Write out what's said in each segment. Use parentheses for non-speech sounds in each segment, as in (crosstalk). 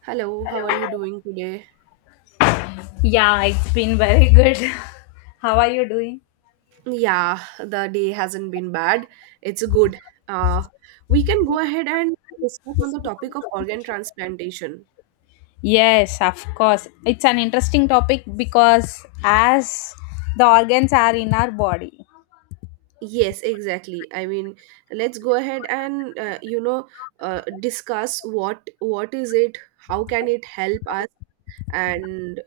Hello, how are you doing today? Yeah, it's been very good. (laughs) How are you doing? Yeah, the day hasn't been bad. It's good. Uh, we can go ahead and discuss on the topic of organ transplantation. Yes, of course. It's an interesting topic because as the organs are in our body. Yes, exactly. I mean, let's go ahead and discuss what is it, how can it help us, and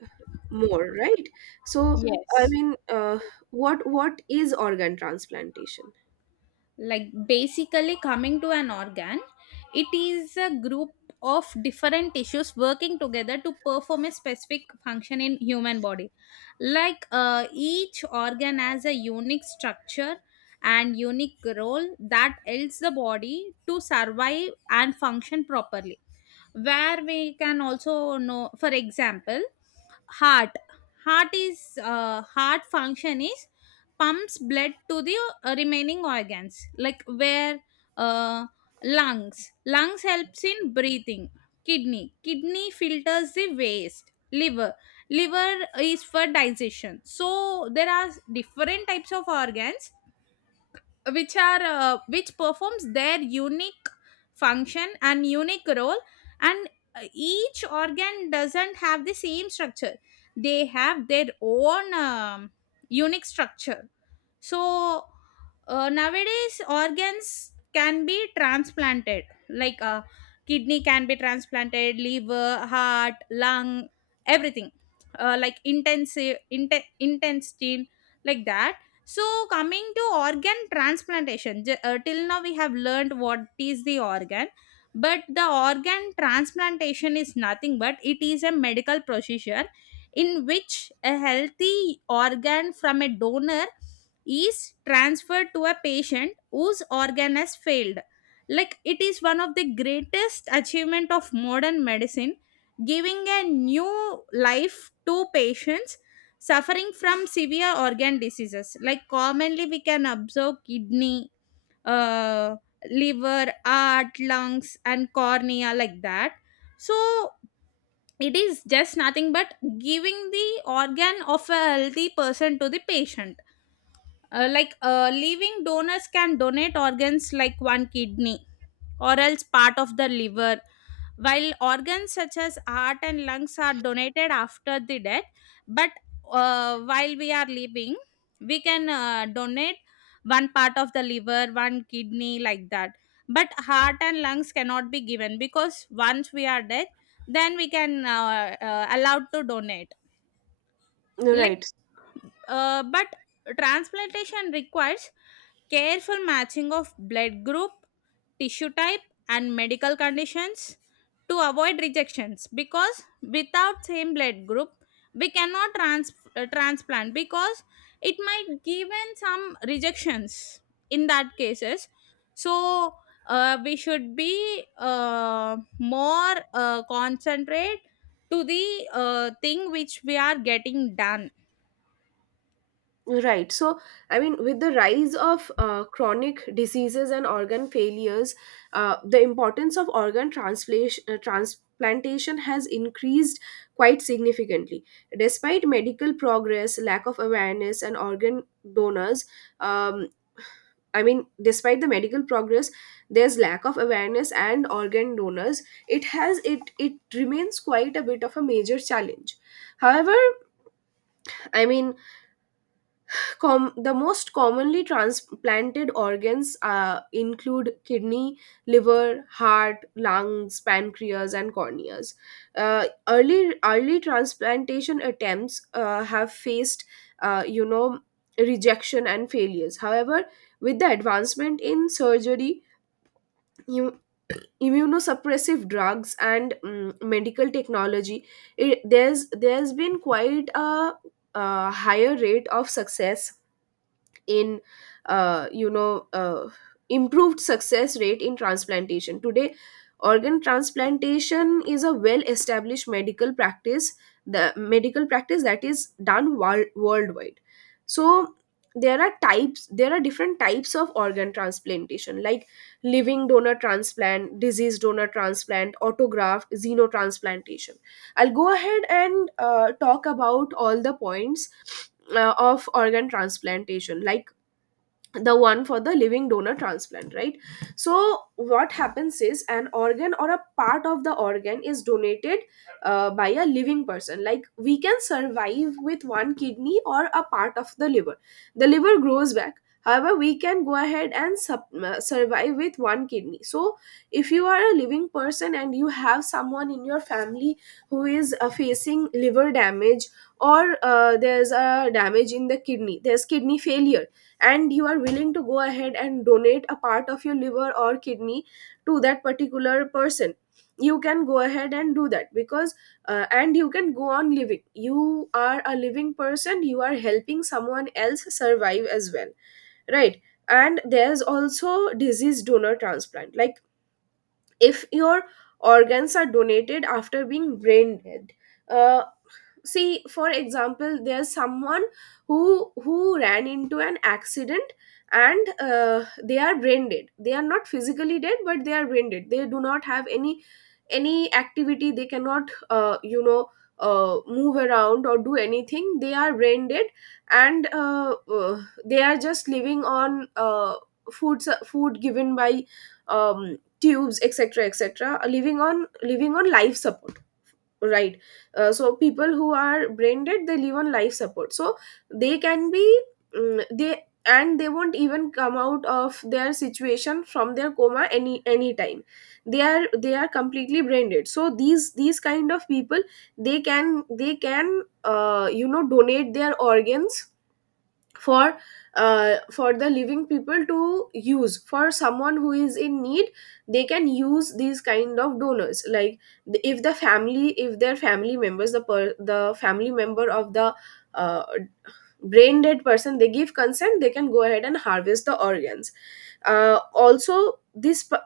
more, right? So, I Yes. mean, what is organ transplantation? Like basically, coming to an organ, it is a group of different tissues working together to perform a specific function in human body. Like, each organ has a unique structure and unique role that helps the body to survive and function properly. Where we can also know, for example, heart heart is heart function is pumps blood to the remaining organs, like where uh, lungs helps in breathing, kidney filters the waste, Liver is for digestion. So there are different types of organs which are, which performs their unique function and unique role. And each organ doesn't have the same structure. They have their own unique structure. So nowadays organs can be transplanted, like kidney can be transplanted, liver, heart, lung, everything. Like intestine, like that. So, coming to organ transplantation, till now we have learned what is the organ, but the organ transplantation is nothing but it is a medical procedure in which a healthy organ from a donor is transferred to a patient whose organ has failed. Like it is one of the greatest achievement of modern medicine, giving a new life to patients suffering from severe organ diseases. Like commonly we can observe kidney, uh, liver, heart, lungs, and cornea, like that. So it is just nothing but giving the organ of a healthy person to the patient. Like living donors can donate organs, like one kidney or else part of the liver, while organs such as heart and lungs are donated after the death. But while we are living, we can donate one part of the liver, one kidney, like that. But heart and lungs cannot be given because once we are dead, then we can allowed to donate. Like, Right. But transplantation requires careful matching of blood group, tissue type, and medical conditions to avoid rejections. Because without same blood group, we cannot transplant, because it might given some rejections in that cases. So we should be more concentrate to the thing which we are getting done. Right. So, I mean, with the rise of chronic diseases and organ failures, the importance of transplantation has increased quite significantly. Despite medical progress, lack of awareness, and organ donors, um, I mean, despite the medical progress, there's lack of awareness and organ donors. It has it it remains quite a bit of a major challenge. However, I mean the most commonly transplanted organs include kidney, liver, heart, lungs, pancreas, and corneas. Early transplantation attempts have faced, uh, you know, rejection and failures. However, with the advancement in surgery, you immunosuppressive drugs and medical technology it, there's been quite a higher rate of success in uh, you know uh, improved success rate in transplantation today. Organ transplantation is a well established medical practice, the medical practice that is done worldwide. So there are types, there are different types of organ transplantation, like living donor transplant, disease donor transplant, autograft, xenotransplantation. I'll go ahead and talk about all the points of organ transplantation, like the one for the living donor transplant, right? So what happens is an organ or a part of the organ is donated by a living person. Like we can survive with one kidney or a part of the liver. The liver grows back. However, we can go ahead and sub survive with one kidney. So if you are a living person and you have someone in your family who is facing liver damage, or there's a damage in the kidney, there's kidney failure, and you are willing to go ahead and donate a part of your liver or kidney to that particular person, you can go ahead and do that. Because and you can go on living, you are a living person, you are helping someone else survive as well, right? And there's also disease donor transplant, like if your organs are donated after being brain dead. uh, See for example, there's someone who ran into an accident, and they are brain dead. They are not physically dead, but they are brain dead. They do not have any activity. They cannot move around or do anything. They are brain dead. And they are just living on food given by tubes, etc., etc. Living on, living on life support, right? So people who are brain dead, they live on life support. So they can be, they and they won't even come out of their situation from their coma any time. They are, they are completely brain dead. So these kind of people, they can, they can donate their organs for for the living people to use, for someone who is in need. They can use these kind of donors. Like if the family, if their family members, the family member of the uh, brain dead person, they give consent, they can go ahead and harvest the organs. uh, also this p-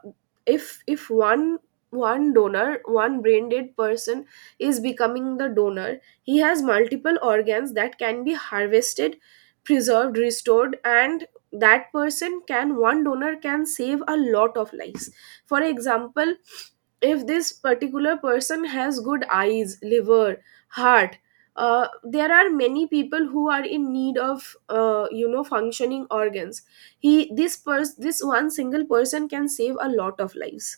if one, one donor, one brain dead person is becoming the donor, he has multiple organs that can be harvested, preserved, restored, and that person can, one donor can save a lot of lives. For example, if this particular person has good eyes, liver, heart, there are many people who are in need of functioning organs. He, this one single person can save a lot of lives.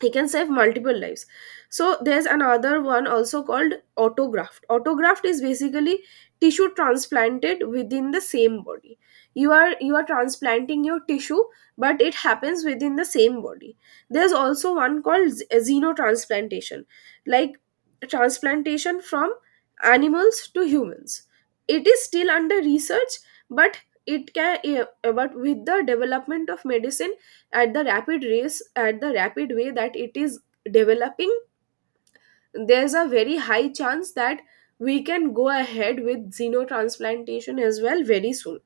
He can save multiple lives. So there's another one also called autograft. Autograft is basically tissue transplanted within the same body. You are, you are transplanting your tissue, but it happens within the same body. There's also one called xenotransplantation, like transplantation from animals to humans. It is still under research, but it can but with the development of medicine, at the rapid race, at the rapid way that it is developing, there's a very high chance that we can go ahead with xenotransplantation as well very soon.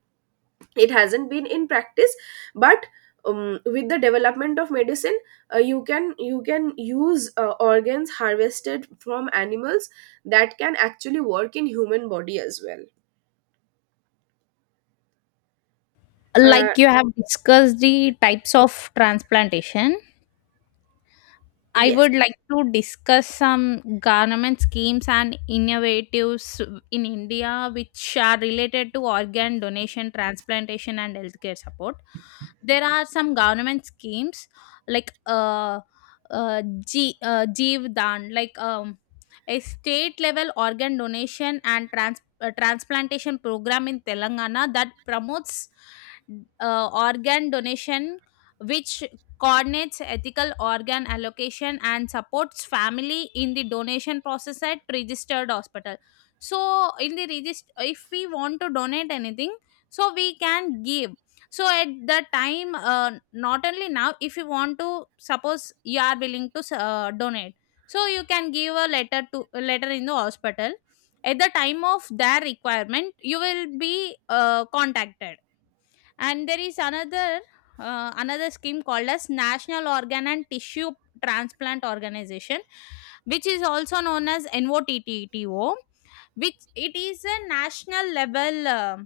It hasn't been in practice, but with the development of medicine, you can, you can use organs harvested from animals that can actually work in human body as well. uh, Like you have discussed the types of transplantation, I yes. would like to discuss some government schemes and innovatives in India which are related to organ donation, transplantation, and healthcare support. There are some government schemes like, Jeev Dan, like, a state level organ donation and transplantation program in Telangana that promotes organ donation, which coordinates ethical organ allocation and supports family in the donation process at registered hospital. So in the register, if we want to donate anything, so we can give. So at the time, not only now, if you want to, suppose you are willing to donate, so you can give a letter to a letter in the hospital. At the time of their requirement, you will be contacted. And there is another scheme called as National Organ and Tissue Transplant Organization, which is also known as NOTTTO, which it is a national level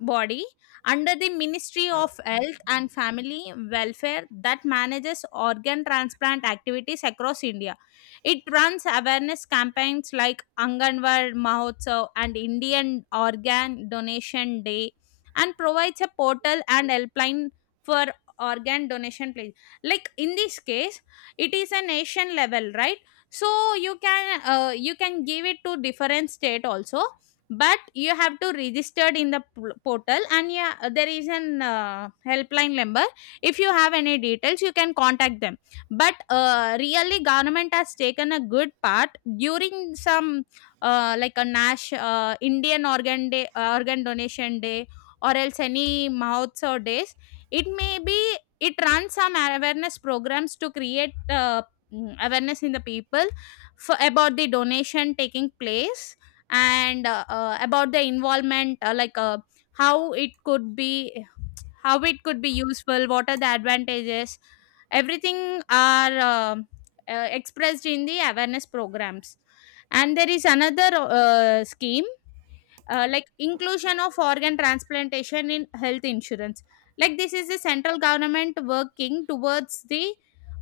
body under the Ministry of Health and Family Welfare that manages organ transplant activities across India. It runs awareness campaigns like Anganwad Mahotsav and Indian Organ Donation Day, and provides a portal and helpline for organ donation place. Like in this case, it is a nation level, right? So you can, you can give it to different state also. But you have to registered in the portal. And yeah, there is an helpline number. If you have any details, you can contact them. But really government has taken a good part during some, like a nash Indian Organ Day, Organ Donation Day, or else any mouths or days, it may be, it runs some awareness programs to create awareness in the people for, about the donation taking place. And about the involvement, like how it could be how it could be useful, what are the advantages, everything are expressed in the awareness programs. And there is another scheme, like inclusion of organ transplantation in health insurance. Like this is the central government working towards the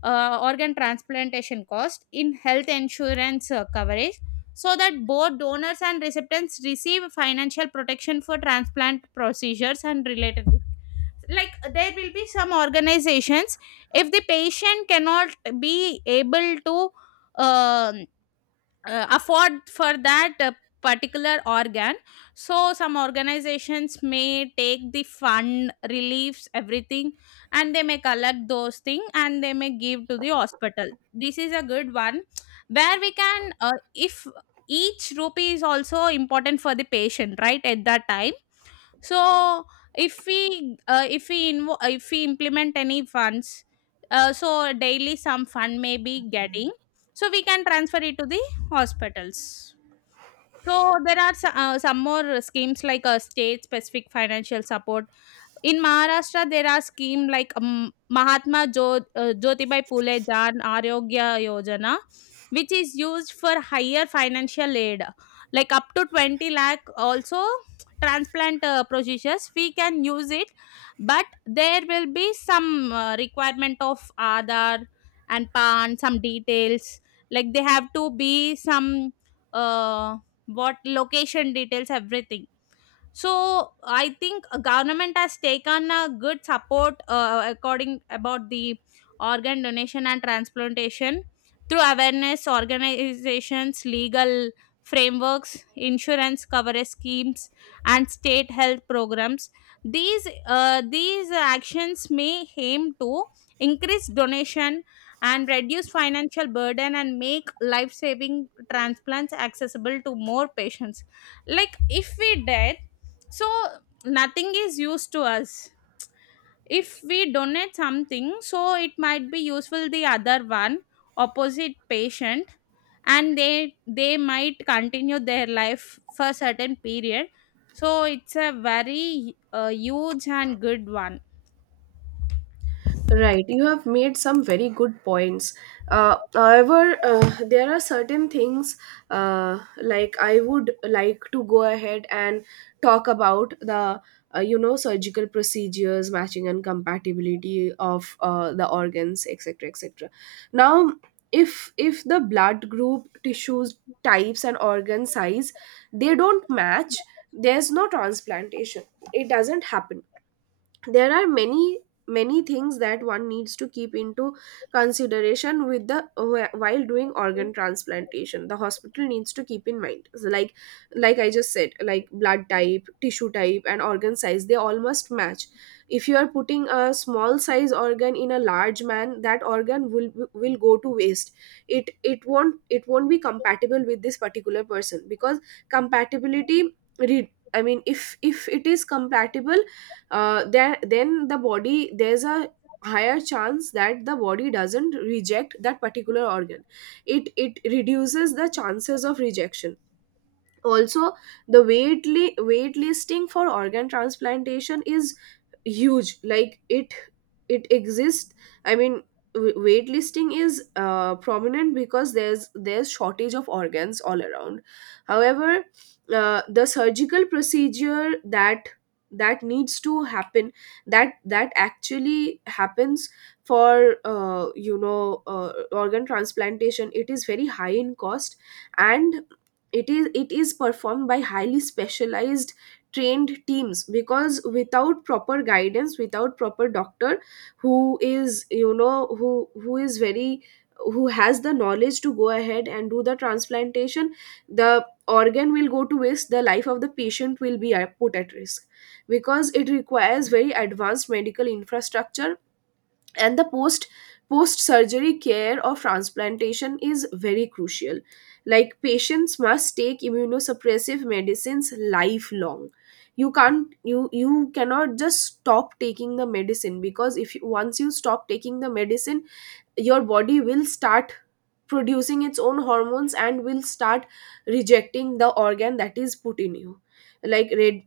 organ transplantation cost in health insurance coverage, so that both donors and recipients receive financial protection for transplant procedures and related. Like there will be some organizations. If the patient cannot be able to um afford for that particular organ, so some organizations may take the fund reliefs, everything, and they may collect those things and they may give to the hospital. This is a good one, where we can, if each rupee is also important for the patient, right, at that time. So if we if we implement any funds, so daily some fund may be getting, so we can transfer it to the hospitals. So there are some more schemes like, state specific financial support in Maharashtra. There are schemes like, Mahatma Jyotibai Phule Jan Arogya Yojana, which is used for higher financial aid, like up to 20 lakh. Also, (tsk) transplant procedures we can use it, but there will be some requirement of Aadhaar and PAN, some details. Like they have to be some, uh, what, location details, everything. So I think a government has taken a good support according about the organ donation and transplantation through awareness organizations, legal frameworks, insurance coverage schemes, and state health programs. These actions may aim to increase donation and reduce financial burden and make life saving transplants accessible to more patients. Like if we did, so nothing is used to us. If we donate something, so it might be useful, the other one, opposite patient, and they might continue their life for certain period. So it's a very huge and good one. Right, you have made some very good points. However, there are certain things like I would like to go ahead and talk about the surgical procedures, matching and compatibility of the organs, etc., etc. Now, if the blood group, tissues, types, and organ size they don't match, there's no transplantation. It doesn't happen. There are many many things that one needs to keep into consideration with the, while doing organ transplantation, the hospital needs to keep in mind. So like I just said, like blood type, tissue type and organ size, they all must match. If you are putting a small size organ in a large man, that organ will go to waste. It, it won't be compatible with this particular person, because compatibility, I mean, if it is compatible, there, then the body, there's a higher chance that the body doesn't reject that particular organ. It reduces the chances of rejection. Also, the wait listing for organ transplantation is huge. Like it exists. I mean, wait listing is prominent because there's shortage of organs all around. However, the surgical procedure that, that needs to happen, that that actually happens for organ transplantation, it is very high in cost. And it is, it is performed by highly specialized trained teams, because without proper guidance, without proper doctor who is, you know, who who is very, who has the knowledge to go ahead and do the transplantation, the organ will go to waste, the life of the patient will be put at risk, because it requires very advanced medical infrastructure. And the post surgery care of transplantation is very crucial. Like patients must take immunosuppressive medicines lifelong. You can't, you cannot just stop taking the medicine, because if you, once you stop taking the medicine, your body will start producing its own hormones and will start rejecting the organ that is put in you. Like red,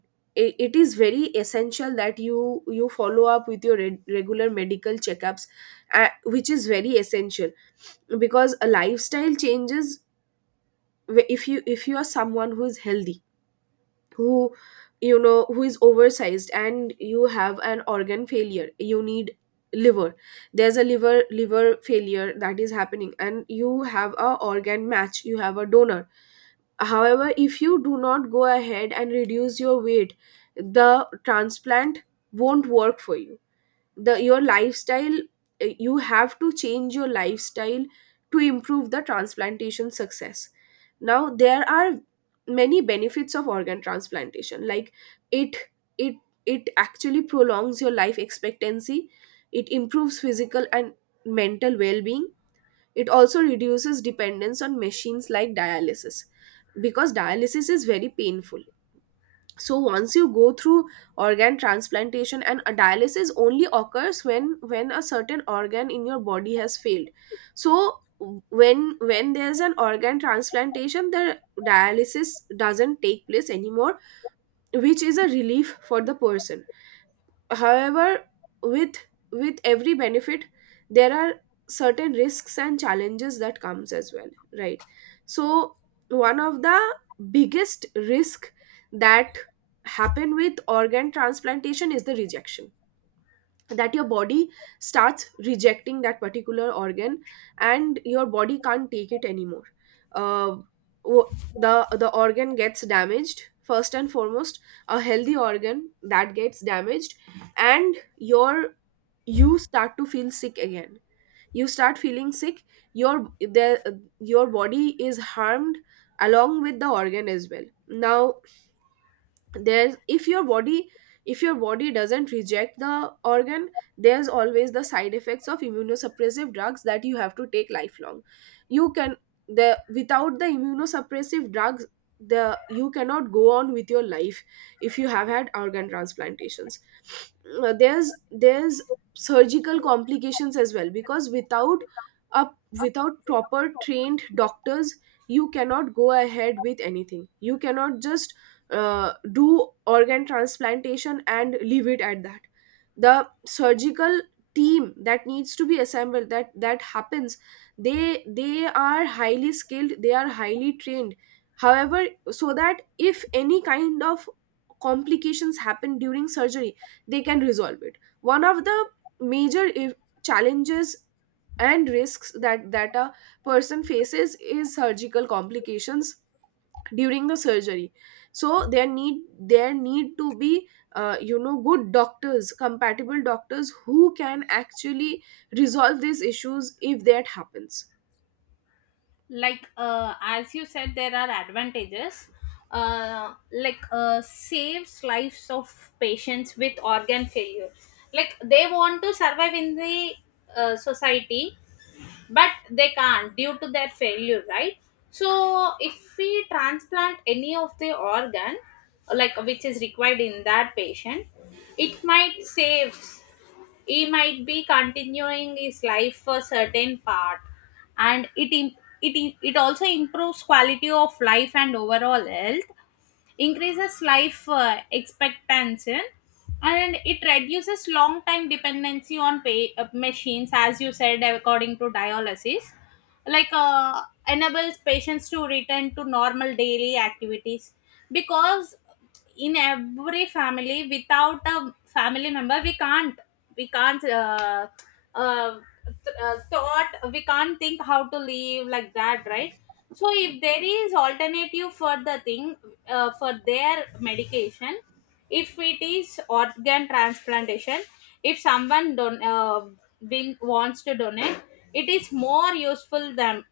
it is very essential that you follow up with your regular medical checkups, which is very essential. Because a lifestyle changes, if you, if you are someone who is healthy, who, you know, who is oversized, and you have an organ failure, you need liver, there's a liver failure that is happening and you have a organ match, you have a donor. However, if you do not go ahead and reduce your weight, the transplant won't work for you. The, your lifestyle, you have to change your lifestyle to improve the transplantation success. Now there are many benefits of organ transplantation, like it it it actually prolongs your life expectancy. It improves physical and mental well-being. It also reduces dependence on machines like dialysis, because dialysis is very painful. So once you go through organ transplantation, and a dialysis only occurs when a certain organ in your body has failed. So when there's an organ transplantation, the dialysis doesn't take place anymore, which is a relief for the person. However, with with every benefit, there are certain risks and challenges that comes as well, right? So one of the biggest risk that happen with organ transplantation is the rejection that your body starts rejecting that particular organ and your body can't take it anymore. Uh, wo- the the organ gets damaged first and foremost, a healthy organ that gets damaged, and you start to feel sick again. You start feeling sick, your body is harmed along with the organ as well. Now there's if your body, if your body doesn't reject the organ, there's always the side effects of immunosuppressive drugs that you have to take lifelong. You can the Without the immunosuppressive drugs, the you cannot go on with your life if you have had organ transplantations. There's surgical complications as well, because without a without proper trained doctors you cannot go ahead with anything. You cannot just do organ transplantation and leave it at that. The surgical team that needs to be assembled, that happens. They are highly skilled, they are highly trained, however, so that if any kind of complications happen during surgery they can resolve it. One of the major challenges and risks that a person faces is surgical complications during the surgery. So there need to be you know, good doctors, compatible doctors, who can actually resolve these issues if that happens. Like as you said, there are advantages, like saves lives of patients with organ failure. Like they want to survive in the society, but they can't due to their failure, right? So if we transplant any of the organ, like which is required in that patient, it might save. He might be continuing his life for certain part. And it also improves quality of life and overall health, increases life expectancy, and it reduces long time dependency on machines, as you said, according to dialysis. Like enables patients to return to normal daily activities. Because in every family, without a family member, we can't uh, th- thought we can't think how to live like that, right? So if there is alternative for the thing, for their medication, if it is organ transplantation, if someone don being wants to donate, it is more useful than,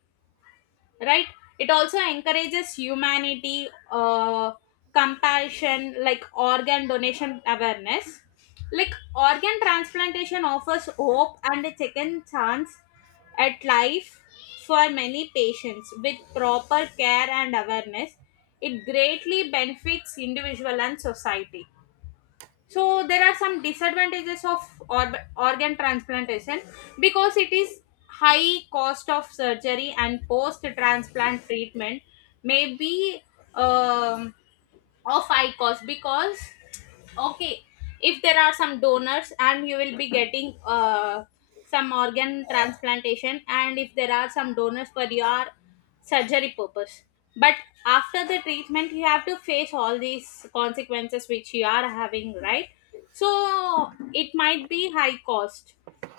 right? It also encourages humanity, compassion, like organ donation awareness. Like organ transplantation offers hope and a second chance at life for many patients. With proper care and awareness, it greatly benefits individual and society. So there are some disadvantages of orb organ transplantation, because it is high cost of surgery and post transplant treatment, may be, um, of high cost. Because, okay, if there are some donors and you will be getting some organ transplantation, and if there are some donors for your surgery purpose, but after the treatment you have to face all these consequences which you are having, right? So it might be high cost.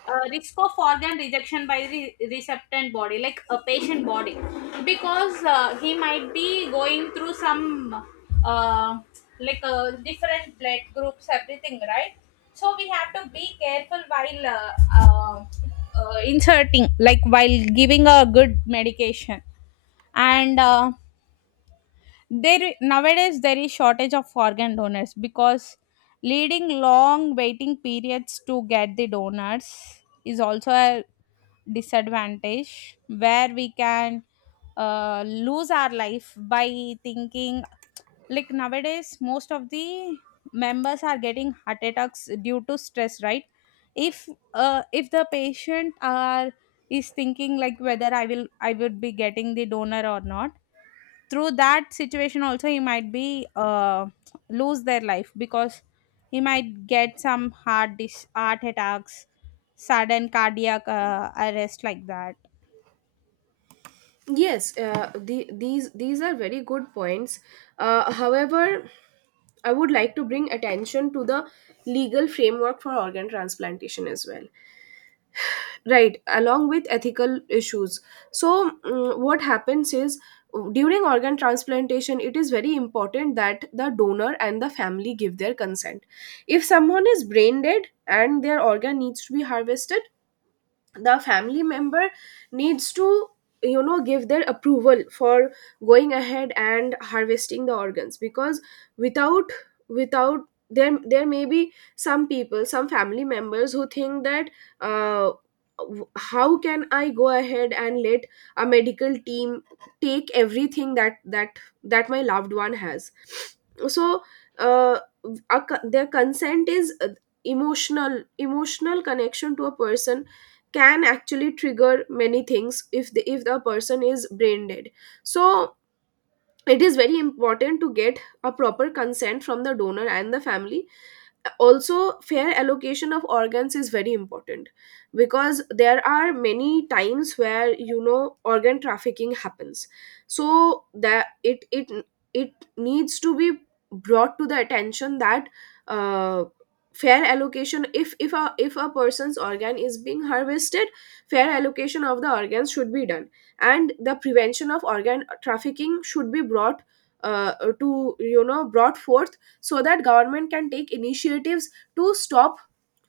Risk of organ rejection by the receptant body, like a patient body. Because he might be going through some, uh, like, different blood groups, everything, right? So we have to be careful while uh, inserting, like while giving a good medication. And there, nowadays there is shortage of organ donors. Because leading long waiting periods to get the donors is also a disadvantage, where we can lose our life by thinking. Like nowadays most of the members are getting heart attacks due to stress, right? If uh, if the patient are is thinking, like whether I would be getting the donor or not, through that situation also, he might be lose their life. Because he might get some heart attacks, sudden cardiac arrest, like that. Yes, these are very good points. However, I would like to bring attention to the legal framework for organ transplantation as well, right, along with ethical issues. So what happens is, during organ transplantation it is very important that the donor and the family give their consent. If someone is brain dead and their organ needs to be harvested, the family member needs to, you know, give their approval for going ahead and harvesting the organs, because without, without, there there may be some people, some family members who think that, uh, how can I go ahead and let a medical team take everything that that my loved one has. So uh, their consent is emotional. Emotional connection to a person can actually trigger many things if the, if the person is brain dead. So it is very important to get a proper consent from the donor and the family. Also, fair allocation of organs is very important, because there are many times where, you know, organ trafficking happens. So that it it needs to be brought to the attention that, uh, fair allocation, if a, if a person's organ is being harvested, fair allocation of the organs should be done, and the prevention of organ trafficking should be brought, uh, to, you know, brought forth, so that government can take initiatives to stop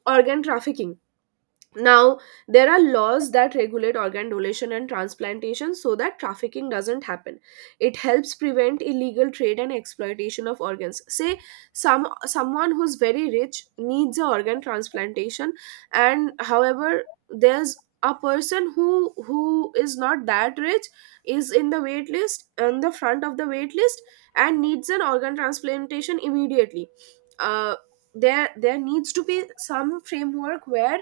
organ trafficking. Now, there are laws that regulate organ donation and transplantation so that trafficking doesn't happen. It helps prevent illegal trade and exploitation of organs. Say some, someone who's very rich needs a organ transplantation, and however there's a person who is not that rich, is in the wait list, on the front of the wait list, and needs an organ transplantation immediately. Uh, there, there needs to be some framework where,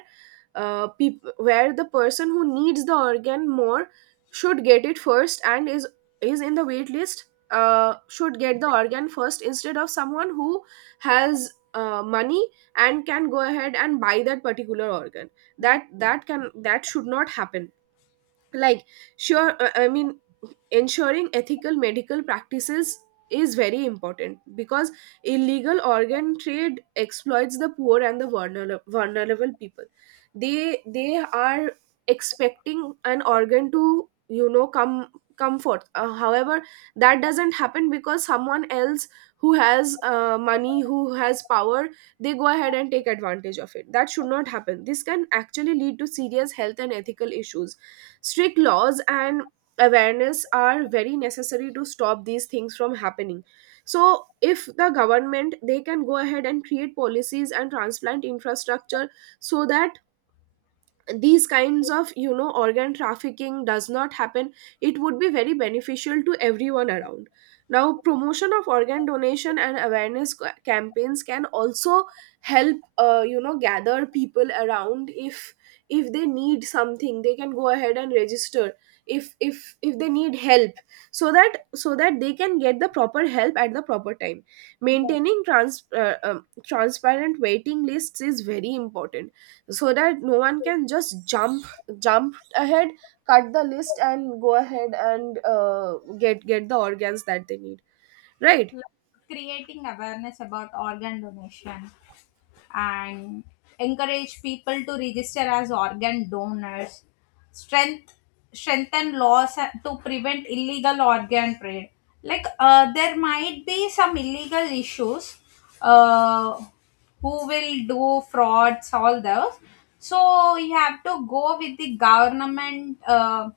where the person who needs the organ more should get it first and is in the wait list, should get the organ first instead of someone who has, money and can go ahead and buy that particular organ. That can, that should not happen. Like sure, I mean, ensuring ethical medical practices is very important, because illegal organ trade exploits the poor and the vulnerable, vulnerable people. They are expecting an organ to, you know, come, come forth. However, that doesn't happen because someone else who has, money, who has power, they go ahead and take advantage of it. That should not happen. This can actually lead to serious health and ethical issues. Strict laws and awareness are very necessary to stop these things from happening. So if the government, they can go ahead and create policies and transplant infrastructure, so that these kinds of, you know, organ trafficking does not happen, it would be very beneficial to everyone around. Now, promotion of organ donation and awareness campaigns can also help, you know, gather people around. If they need something, they can go ahead and register. If if they need help, so that so that they can get the proper help at the proper time. Maintaining transparent waiting lists is very important, so that no one can just jump, jump ahead, cut the list and go ahead and get the organs that they need, right? Like creating awareness about organ donation and encourage people to register as organ donors. strength Strengthen laws to prevent illegal organ trade. Like, there might be some illegal issues, uh, who will do frauds, all those. So you have to go with the government,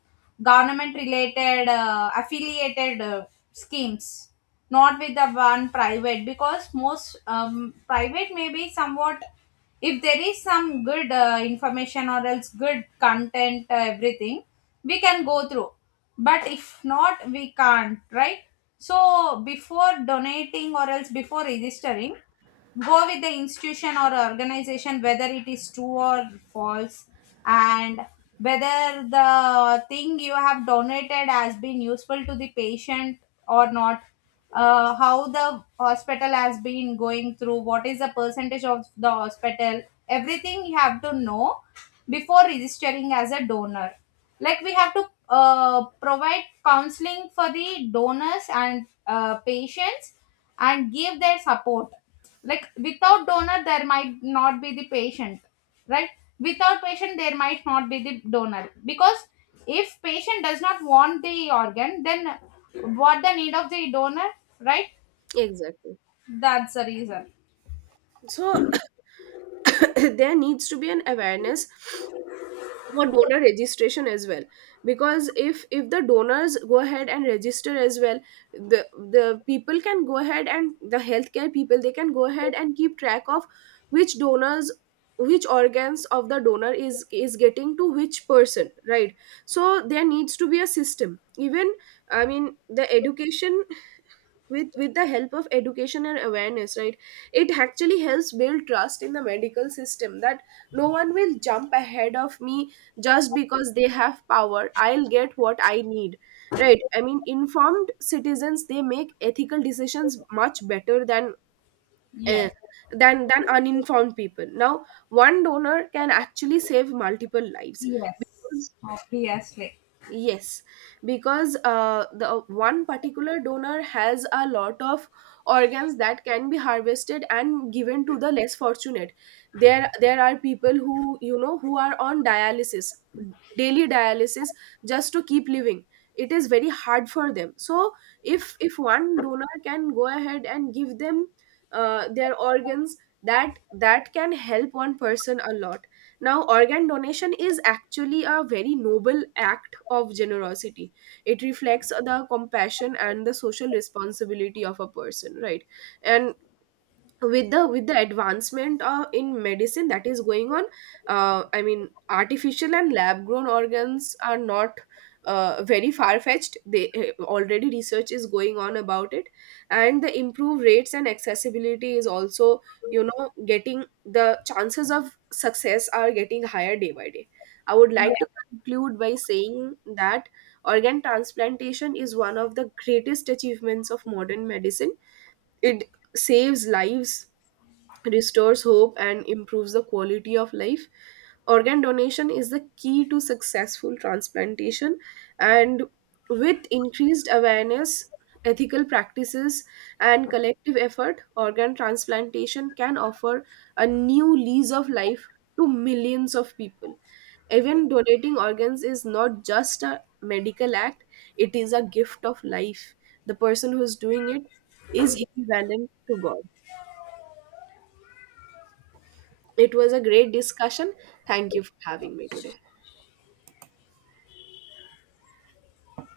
government related, affiliated schemes, not with the one private. Because most, private may be somewhat, if there is some good information or else good content, everything we can go through. But if not, we can't, right? So before donating or else before registering, go with the institution or organization, whether it is true or false, and whether the thing you have donated has been useful to the patient or not, how the hospital has been going through, what is the percentage of the hospital, everything you have to know before registering as a donor. Like we have to provide counseling for the donors and patients, and give their support. Like without donor, there might not be the patient, right? Without patient, there might not be the donor. Because if patient does not want the organ, then what the need of the donor, right? Exactly. That's the reason. So (coughs) (clears throat) there needs to be an awareness for donor registration as well, because if the donors go ahead and register as well, the the people can go ahead, and the healthcare people, they can go ahead and keep track of which donors, which organs of the donor is getting to which person, right? So there needs to be a system. Even, I mean, the education, with the help of education and awareness, right, it actually helps build trust in the medical system, that no one will jump ahead of me just because they have power, I'll get what I need, right? I mean, informed citizens, they make ethical decisions much better than, eh, Yes. than uninformed people. Now, one donor can actually save multiple lives, Yes, because obviously. Yes, because the one particular donor has a lot of organs that can be harvested and given to the less fortunate. There are people who, you know, who are on dialysis, daily dialysis, just to keep living. It is very hard for them. So, if one donor can go ahead and give them, their organs, that can help one person a lot. Now, organ donation is actually a very noble act of generosity. It reflects the compassion and the social responsibility of a person, right? And with the, with the advancement, in medicine, that is going on, I mean, artificial and lab grown organs are not very far fetched. They already research is going on about it, and the improved rates and accessibility is also, you know, getting, the chances of success are getting higher day by day. I would like to conclude by saying that organ transplantation is one of the greatest achievements of modern medicine. It saves lives, restores hope and improves the quality of life. Organ donation is the key to successful transplantation, and with increased awareness, ethical practices, and collective effort, organ transplantation can offer a new lease of life to millions of people. Even donating organs is not just a medical act, it is a gift of life. The person who is doing it is equivalent to God. It was a great discussion. Thank you for having me today.